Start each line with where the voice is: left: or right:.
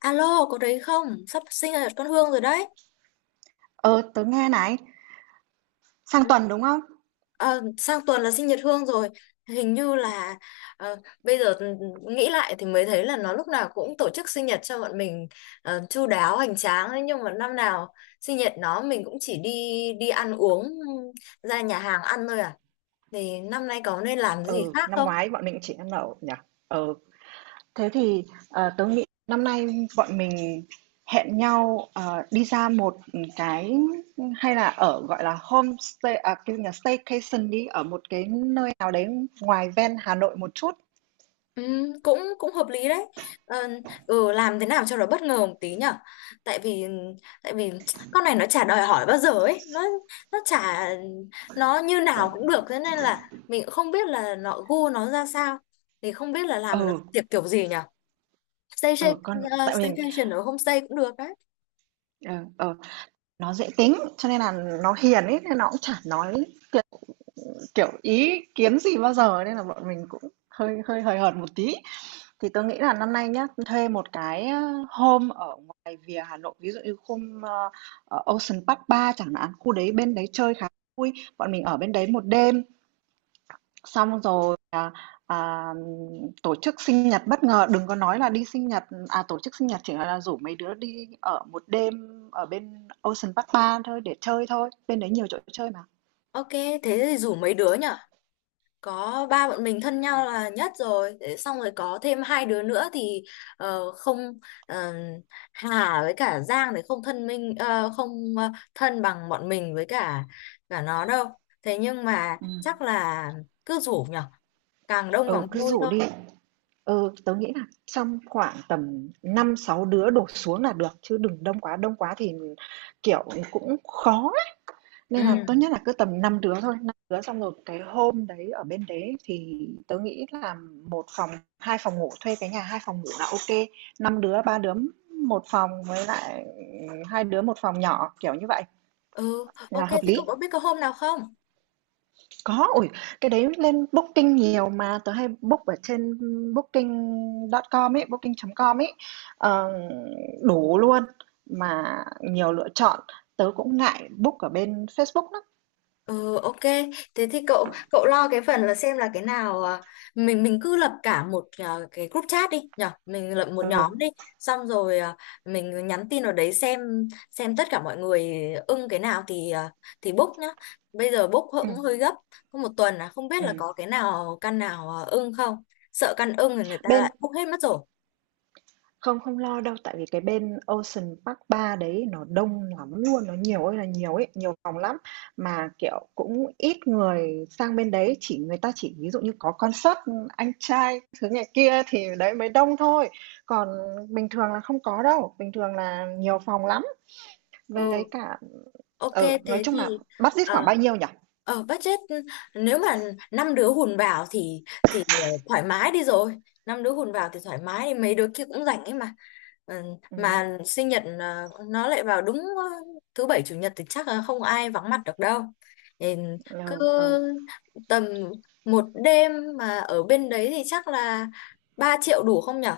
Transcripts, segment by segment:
left: Alo, có đấy không? Sắp sinh nhật con Hương rồi đấy.
right: Ờ, tớ nghe này, sang tuần đúng không?
left: Ờ, sang tuần là sinh nhật Hương rồi. Hình như là ờ, bây giờ nghĩ lại thì mới thấy là nó lúc nào cũng tổ chức sinh nhật cho bọn mình, chu đáo hoành tráng ấy. Nhưng mà năm nào sinh nhật nó mình cũng chỉ đi đi ăn uống, ra nhà hàng ăn thôi à. Thì năm nay có nên làm gì
right: Ừ,
left: khác
right: năm
left: không?
right: ngoái bọn mình chỉ ăn lẩu nhỉ? Ừ, thế thì tớ nghĩ năm nay bọn mình hẹn nhau đi ra một cái, hay là ở gọi là homestay, à, cái gì nhỉ? Staycation đi ở một cái nơi nào đấy ngoài ven Hà Nội một chút.
left: Ừ, cũng cũng hợp lý đấy. ờ, làm thế nào cho nó bất ngờ một tí nhở, tại vì tại vì con này nó chả đòi hỏi bao giờ ấy, nó chả nó như nào cũng được, thế nên là mình cũng không biết là nó gu nó ra sao, thì không biết là làm
right: Ừ,
left: tiệc kiểu gì nhở. Stay, stay,
right: ừ, con tại vì
left: Staycation ở homestay cũng được đấy.
right: ờ, ờ, nó dễ tính cho nên là nó hiền ấy nên nó cũng chả nói kiểu, ý kiến gì bao giờ nên là bọn mình cũng hơi hơi hời hợt một tí. Thì tôi nghĩ là năm nay nhá, thuê một cái, home ở ngoài vỉa Hà Nội, ví dụ như khu, ở Ocean Park ba chẳng hạn, khu đấy bên đấy chơi khá vui. Bọn mình ở bên đấy một đêm, xong rồi, à, tổ chức sinh nhật bất ngờ, đừng có nói là đi sinh nhật, à, tổ chức sinh nhật chỉ là rủ mấy đứa đi ở một đêm ở bên Ocean Park ba thôi để chơi thôi, bên đấy nhiều chỗ chơi mà.
left: Ok thế thì rủ mấy đứa nhở, có ba bọn mình thân nhau là nhất rồi. Thế xong rồi có thêm hai đứa nữa thì ờ, không ờ, Hà với cả Giang thì không thân minh ờ, không ờ, thân bằng bọn mình, với cả cả nó đâu. Thế nhưng mà
right: Ừm,
left: chắc là cứ rủ nhở, càng đông
right: ừ,
left: càng
right: cứ
left: vui
right: rủ
left: thôi.
right: đi. Ừ, tớ nghĩ là trong khoảng tầm năm sáu đứa đổ xuống là được chứ đừng đông quá, đông quá thì kiểu cũng khó á. Nên là tốt
left: ừ
right: nhất là cứ tầm 5 đứa thôi, 5 đứa xong rồi cái hôm đấy ở bên đấy thì tớ nghĩ là một phòng, hai phòng ngủ, thuê cái nhà hai phòng ngủ là ok. Năm đứa, ba đứa một phòng với lại hai đứa một phòng nhỏ kiểu như vậy
left: ừ
right: là
left: ok
right: hợp
left: thế
right: lý.
left: cậu có biết có hôm nào không?
right: Có, ủi cái đấy lên Booking nhiều mà, tớ hay book ở trên Booking.com ấy, Booking.com ấy, ờ, đủ luôn, mà nhiều lựa chọn. Tớ cũng ngại book ở bên Facebook lắm.
left: Ừ, ok. Thế thì cậu cậu lo cái phần là xem là cái nào, mình cứ lập cả một, cái group chat đi nhở, mình lập một
right: Ừ,
left: nhóm đi, xong rồi mình nhắn tin vào đấy xem tất cả mọi người ưng cái nào thì, thì book nhá. Bây giờ book cũng
right: ừm,
left: hơi gấp, có một tuần là không biết là
right: ừm.
left: có cái nào, căn nào ưng không, sợ căn ưng thì người ta
right: Bên
left: lại book hết mất rồi.
right: Không, không lo đâu, tại vì cái bên Ocean Park ba đấy nó đông lắm luôn, nó nhiều ơi là nhiều ấy, nhiều phòng lắm mà kiểu cũng ít người sang bên đấy, chỉ người ta chỉ ví dụ như có concert anh trai thứ này kia thì đấy mới đông thôi. Còn bình thường là không có đâu, bình thường là nhiều phòng lắm. Với
left: ừ
right: cả
left: Ok.
right: ở, nói
left: thế
right: chung là
left: thì
right: budget
left: ờ,
right: khoảng bao nhiêu nhỉ?
left: ờ, budget, nếu mà năm đứa hùn vào thì thì thoải mái đi rồi. Năm đứa hùn vào thì thoải mái, mấy đứa kia cũng rảnh ấy mà. Ờ,
right: Ừ,
left: mà sinh nhật nó lại vào đúng thứ bảy chủ nhật thì chắc là không ai vắng mặt được đâu, thì cứ
right: ừ, ừ.
left: tầm một đêm mà ở bên đấy thì chắc là 3 triệu đủ không nhở?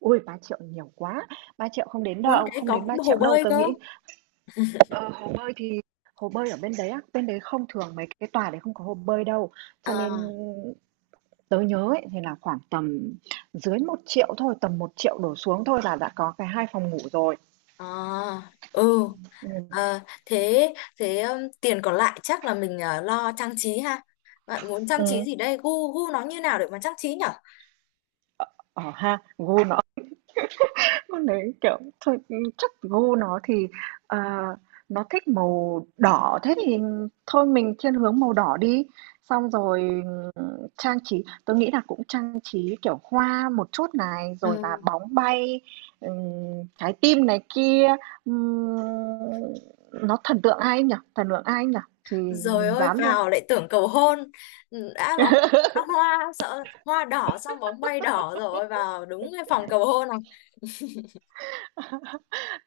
right: Ui, 3 triệu nhiều quá. 3 triệu không đến
left: Muốn
right: đâu,
left: cái
right: không
left: có
right: đến 3
left: cũng hồ
right: triệu đâu.
left: bơi
right: Tớ
left: cơ.
right: nghĩ. Ờ, hồ bơi thì hồ bơi ở bên đấy á, bên đấy không thường, mấy cái tòa đấy không có hồ bơi đâu. Cho nên
left: à,
right: tớ nhớ ấy, thì là khoảng tầm dưới 1 triệu thôi, tầm 1 triệu đổ xuống thôi là đã có cái hai phòng ngủ rồi.
left: à ừ.
right: Ừ.
left: Ờ, thế thế tiền còn lại chắc là mình lo trang trí ha. Bạn muốn trang trí
right: Ừ.
left: gì đây? Gu gu nó như nào để mà trang trí nhở?
right: Ờ ha, vui. Con đấy, kiểu, thôi, chắc gu nó thì, ờ, nó thích màu đỏ, thế thì thôi mình thiên hướng màu đỏ đi. Xong rồi, ừm, trang trí tôi nghĩ là cũng trang trí, kiểu, hoa một chút này, rồi là
left: Ừ.
right: bóng bay, ừm, trái tim này kia. Ừm, nó thần tượng ai nhỉ? Thần tượng ai nhỉ? Thì
left: Rồi
right: mình
left: ôi
right: dán luôn.
left: vào lại tưởng cầu hôn. Ừ, đã bóng, đã hoa, sợ hoa đỏ xong bóng bay đỏ rồi vào đúng cái phòng cầu hôn này.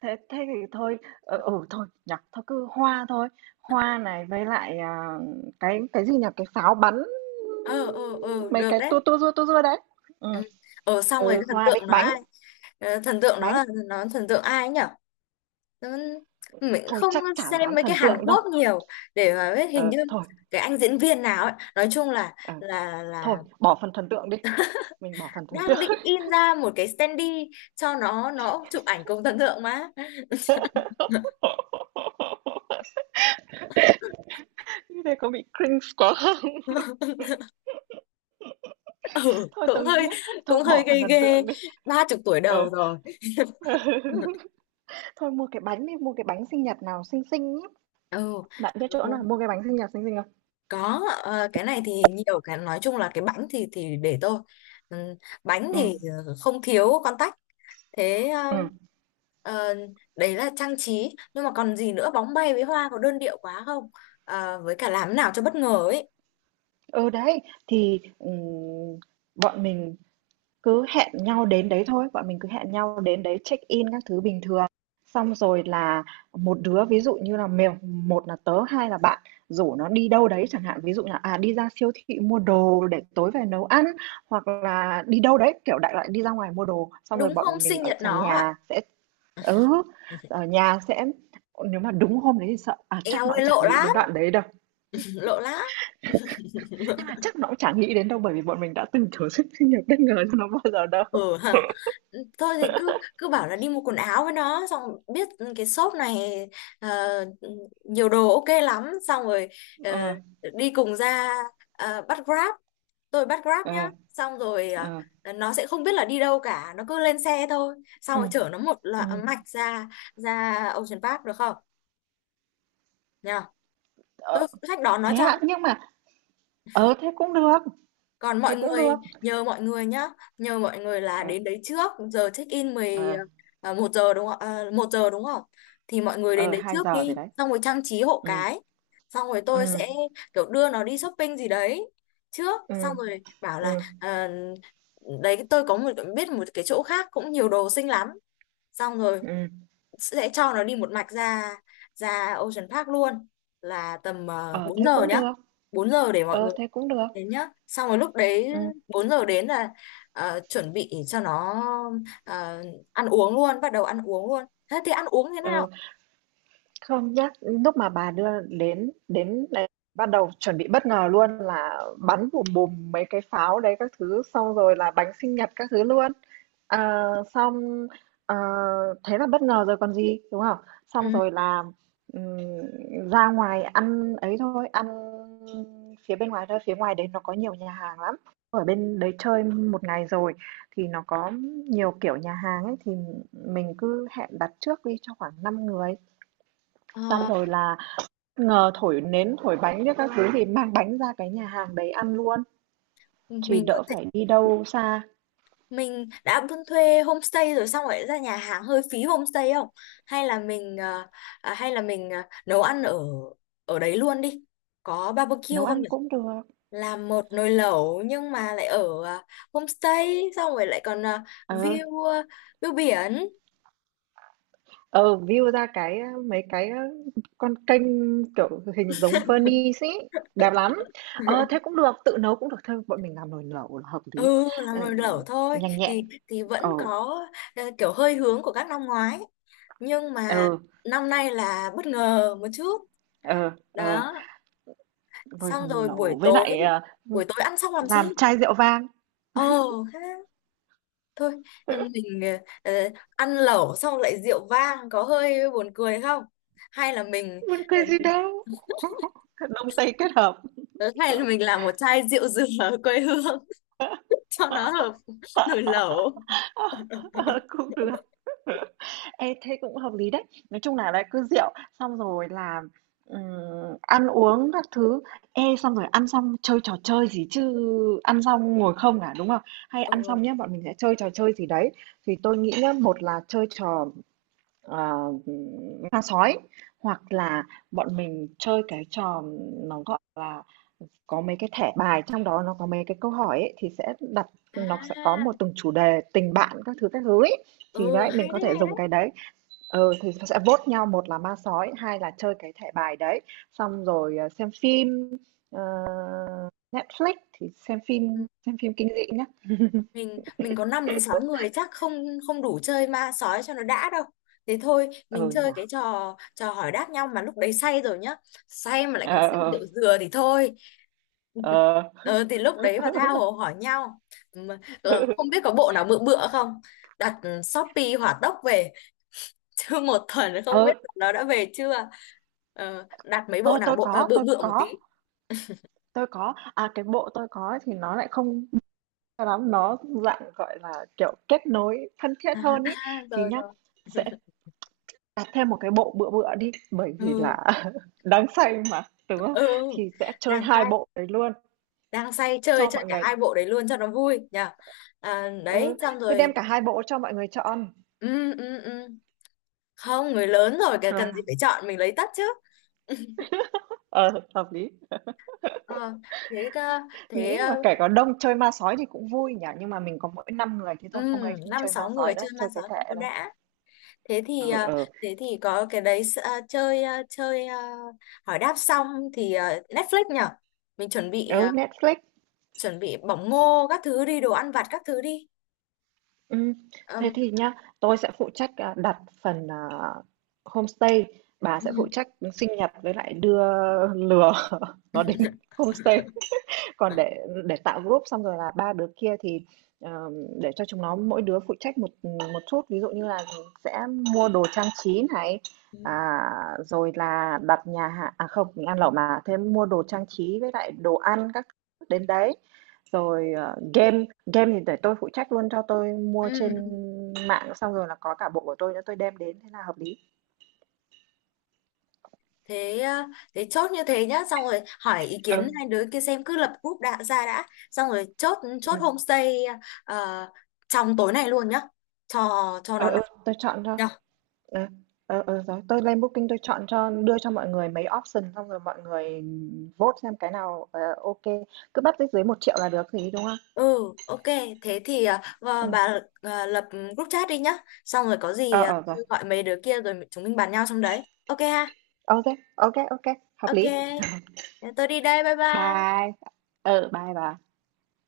right: Thế thế thì thôi, thôi, nhặt thôi cứ hoa thôi, hoa này với lại, à, cái gì nhỉ, cái pháo bắn,
left: Ờ ờ ờ,
right: mấy
left: được
right: cái
left: đấy.
right: tua tua rua đấy. Ừ,
left: Ừ. Ờ xong rồi
right: ừ,
left: cái thần
right: hoa
left: tượng
right: với
left: nó
right: bánh,
left: ai? Ờ, thần tượng nó
right: bánh,
left: là, nó thần tượng ai nhỉ? Nó- mình
right: thôi
left: không
right: chắc chả
left: xem
right: dám
left: mấy cái
right: thần
left: Hàn
right: tượng đâu.
left: Quốc nhiều để mà biết, hình
right: Ờ,
left: như
right: thôi,
left: cái anh diễn viên nào ấy, nói chung là
right: ờ, thôi, bỏ phần thần tượng đi, mình bỏ phần thần tượng.
left: đang định in ra một cái standee cho nó chụp ảnh cùng thần tượng mà.
right: Như thế có bị cringe quá không?
left: Ừ
right: Thôi tớ
left: cũng
right: nghĩ
left: hơi,
right: nhá, thôi
left: cũng hơi
right: bỏ phần
left: ghê
right: thần
left: ghê,
right: tượng đi.
left: 30 tuổi
right: Ờ.
left: đầu rồi.
right: Thôi mua cái bánh đi, mua cái bánh sinh nhật nào xinh xinh.
left: Ừ
right: Bạn biết chỗ nào mua cái bánh sinh nhật xinh xinh không?
left: có, cái này thì nhiều, cái nói chung là cái bánh thì để tôi. Ừ, bánh
right: Ừ,
left: thì không thiếu con tách. Thế
right: ừ.
left: ờ, đấy là trang trí, nhưng mà còn gì nữa? Bóng bay với hoa có đơn điệu quá không? Ờ, với cả làm nào cho bất ngờ ấy.
right: Ừ, đấy, thì, bọn mình cứ hẹn nhau đến đấy thôi, bọn mình cứ hẹn nhau đến đấy check-in các thứ bình thường. Xong rồi là một đứa ví dụ như là mèo một là tớ, hai là bạn, rủ nó đi đâu đấy chẳng hạn, ví dụ là, à, đi ra siêu thị mua đồ để tối về nấu ăn, hoặc là đi đâu đấy, kiểu, đại loại đi ra ngoài mua đồ, xong rồi
left: Đúng hôm
right: bọn mình
left: sinh nhật nó à?
right: ừ, ở nhà sẽ. Nếu mà đúng hôm đấy thì sợ, à, chắc
left: Eo
right: nó cũng
left: ơi
right: chả
left: lộ
right: nghĩ đến
left: lắm,
right: đoạn đấy đâu.
left: lộ lắm.
right: Nhưng mà chắc nó cũng chẳng nghĩ đến đâu bởi vì bọn mình đã từ chối sự sinh nhật bất ngờ cho nó bao giờ đâu.
left: Ừ. Ừ, thôi thì cứ cứ bảo là đi mua quần áo với nó, xong biết cái shop này ờ, nhiều đồ ok lắm, xong rồi ờ,
right: Ờ,
left: đi cùng ra, bắt Grab, tôi bắt Grab nhá,
right: ờ,
left: xong rồi
right: ờ,
left: nó sẽ không biết là đi đâu cả, nó cứ lên xe thôi, xong
right: ừ,
left: rồi chở nó một loạt
right: ừ.
left: mạch ra, Ocean Park được không, nhờ
right: Ờ,
left: tôi phụ trách đón nó
right: thế ạ,
left: cho.
right: nhưng mà thế cũng được,
left: Còn
right: thế
left: mọi
right: cũng
left: người,
right: được.
left: nhờ mọi người nhá, nhờ mọi người là
right: Ờ,
left: đến đấy trước, giờ check in 10
right: ờ,
left: 1 giờ đúng không? À, 1 giờ đúng không? Thì mọi người đến
right: ờ,
left: đấy
right: 2
left: trước
right: giờ rồi
left: đi,
right: đấy.
left: xong rồi trang trí hộ
right: Ừ,
left: cái. Xong rồi tôi
right: ừ,
left: sẽ kiểu đưa nó đi shopping gì đấy trước,
right: ừ,
left: xong rồi bảo là
right: ừ,
left: à, đấy tôi có một biết một cái chỗ khác cũng nhiều đồ xinh lắm. Xong rồi
right: ừ.
left: sẽ cho nó đi một mạch ra, Ocean Park luôn, là tầm
right: Ờ
left: 4
right: thế
left: giờ
right: cũng
left: nhá.
right: được.
left: Bốn giờ để mọi
right: Ờ
left: người
right: thế cũng được.
left: đến nhá. Xong rồi lúc đấy
right: Ừ,
left: 4 giờ đến là chuẩn bị cho nó ờ, ăn uống luôn, bắt đầu ăn uống luôn. Thế thì ăn uống thế
right: ờ.
left: nào?
right: Không, nhắc lúc mà bà đưa đến đến đấy bắt đầu chuẩn bị bất ngờ luôn là bắn bùm bùm mấy cái pháo đấy các thứ, xong rồi là bánh sinh nhật các thứ luôn. Ờ, xong, ờ, thế là bất ngờ rồi còn gì, đúng không? Xong
left: Ừ.
right: rồi là, ừm, ra ngoài ăn ấy thôi, ăn phía bên ngoài thôi, phía ngoài đấy nó có nhiều nhà hàng lắm. Ở bên đấy chơi một ngày rồi thì nó có nhiều kiểu nhà hàng ấy thì mình cứ hẹn đặt trước đi cho khoảng 5 người. Xong
left: Ờ,
right: rồi là, thổi nến, thổi bánh biết các thứ thì mang bánh ra cái nhà hàng đấy ăn luôn, thì
left: mình có
right: đỡ
left: thể,
right: phải đi đâu xa,
left: mình đã buôn thuê homestay rồi xong rồi ra nhà hàng hơi phí homestay không? Hay là mình nấu ăn ở ở đấy luôn đi. Có barbecue
right: nấu
left: không
right: ăn
left: nhỉ?
right: cũng được.
left: Làm một nồi lẩu, nhưng mà lại ở homestay, xong rồi lại còn
right: Ờ,
left: view ờ, view biển.
right: ờ, view ra cái, mấy cái, con kênh, kiểu, hình giống Venice ấy, đẹp lắm. Ờ, thế cũng được, tự nấu cũng được thôi, bọn mình làm nồi lẩu là hợp lý,
left: Ừ làm
right: ờ,
left: nồi lẩu thôi
right: nhanh nhẹn.
left: thì vẫn
right: Ờ,
left: có kiểu hơi hướng của các năm ngoái, nhưng mà
right: ừ,
left: năm nay là bất ngờ một chút
right: ờ, ờ,
left: đó.
right: nồi
left: Xong rồi buổi
right: lẩu với
left: tối,
right: lại,
left: ăn xong làm gì?
right: làm chai rượu vang,
left: Ờ ha, thôi mình ờ, ờ, ăn lẩu xong lại rượu vang có hơi buồn cười không, hay là mình
right: buồn
left: ờ,
right: cười gì đâu. Đông Tây kết hợp.
left: ờ, hay là mình làm một chai rượu dừa ở quê hương cho nó hợp
right: Ờ,
left: nồi lẩu.
right: cũng được. Ê, thế cũng hợp lý đấy, nói chung là lại cứ rượu, xong rồi là ăn uống các thứ. Ê, xong rồi ăn xong chơi trò chơi gì chứ? Ăn xong ngồi không à, đúng không? Hay ăn xong
left: ừ
right: nhá, bọn mình sẽ chơi trò chơi gì đấy, thì tôi nghĩ nhá một là chơi trò, Ờ, ma sói, hoặc là bọn mình chơi cái trò, nó gọi là có mấy cái thẻ bài trong đó, nó có mấy cái câu hỏi ấy, thì sẽ đặt, nó sẽ có
left: à
right: một từng chủ đề tình bạn các thứ ấy. Thì
left: ừ
right: đấy mình
left: Hay
right: có
left: đấy,
right: thể
left: hay đấy.
right: dùng cái đấy, thì sẽ vote nhau một là ma sói hai là chơi cái thẻ bài đấy, xong rồi xem phim, ờ, Netflix thì xem
left: Ừ.
right: phim xem phim kinh dị nhá.
left: Mình có 5 đến 6 người chắc không, đủ chơi ma sói cho nó đã đâu. Thế thôi mình
right: Ừ nhỉ.
left: chơi cái trò trò hỏi đáp nhau, mà lúc đấy say rồi nhá, say mà lại còn
right: Ờ,
left: say
right: ờ,
left: rượu dừa thì thôi.
right: ờ.
left: Ờ, thì lúc đấy mà tha hồ hỏi nhau. Mà, ờ, không biết có bộ nào bự bựa không, đặt Shopee hỏa tốc về, chứ một tuần không biết
right: ờ
left: nó đã về chưa. Ờ, đặt mấy bộ
right: tôi
left: nào,
right: tôi có
left: bự
right: tôi
left: bựa một tí.
right: có Tôi có, à, cái bộ tôi có thì nó lại không cho lắm, nó dạng, gọi là, kiểu, kết nối thân thiết
left: À,
right: hơn ấy.
left: à,
right: Thì
left: rồi
right: nhá,
left: rồi.
right: sẽ đặt thêm một cái bộ bựa bựa đi, bởi vì
left: ừ
right: là đáng say mà, đúng không?
left: ừ
right: Thì sẽ chơi
left: Đang
right: 2
left: say,
right: bộ đấy luôn
left: chơi
right: cho
left: chơi
right: mọi
left: cả
right: người.
left: hai bộ đấy luôn cho nó vui nhỉ. À, đấy
right: ừ,
left: xong
right: Cứ đem
left: rồi.
right: cả 2 bộ cho mọi người chọn
left: Ừ, ừ, ừ. Không, người lớn rồi kìa, cần gì
right: là,
left: phải chọn, mình lấy tất chứ.
right: ờ, hợp lý.
left: Ờ, thế cơ- thế
right: Nghĩ mà
left: ờ,
right: kể có đông chơi ma sói thì cũng vui nhỉ, nhưng mà mình có mỗi 5 người thế thôi, không ấy không
left: năm
right: chơi ma
left: sáu người
right: sói nữa,
left: chơi ma
right: chơi
left: sói
right: cái
left: không
right: thẻ
left: có
right: này.
left: đã. thế thì
right: Ừ,
left: ờ,
right: ừ.
left: thế thì có cái đấy, chơi hỏi đáp xong thì Netflix nhở. Mình chuẩn bị
right: Ừ, Netflix.
left: chuẩn bị bỏng ngô các thứ đi, đồ ăn vặt các thứ đi.
right: Ừm, thế
left: Ừm,
right: thì nhá, tôi sẽ phụ trách, à, đặt phần, à, homestay. Bà sẽ phụ
left: ừm.
right: trách sinh nhật với lại đưa lừa nó đến homestay. Còn để tạo group, xong rồi là ba đứa kia thì, ờ, để cho chúng nó mỗi đứa phụ trách một một chút, ví dụ như là sẽ mua đồ trang trí này,
left: Ừm,
right: à, rồi là đặt nhà hàng, à, không, mình ăn lẩu mà, thêm mua đồ trang trí với lại đồ ăn các thứ đến đấy. Rồi, game game thì để tôi phụ trách luôn, cho tôi mua
left: ừm,
right: trên mạng xong rồi là có cả bộ của tôi nữa tôi đem đến, thế là hợp lý.
left: thế ờ, thế chốt như thế nhá, xong rồi hỏi ý kiến
right: Ừ,
left: hai đứa kia xem, cứ lập group đã ra đã, xong rồi chốt, chốt
right: ừm,
left: homestay ờ, trong tối nay luôn nhá, cho
right: ừ,
left: nó
right: ừ,
left: nóng
right: tôi chọn cho.
left: nhá.
right: Ờ, ờ, ờ, rồi tôi lên Booking tôi chọn cho, đưa cho mọi người mấy option xong rồi mọi người vote xem cái nào, ok, cứ bắt dưới 1 triệu là được thì đúng không?
left: ừ ok. Thế thì và
right: Ừ.
left: bà lập group chat đi nhá, xong rồi có gì
right: Ờ ờ rồi.
left: tôi gọi mấy đứa kia rồi chúng mình bàn nhau trong đấy, ok ha?
right: Ok, ok, ok, hợp
left: Ok,
right: lý.
left: tôi đi đây, bye bye.
right: Bye. Ờ, bye bye.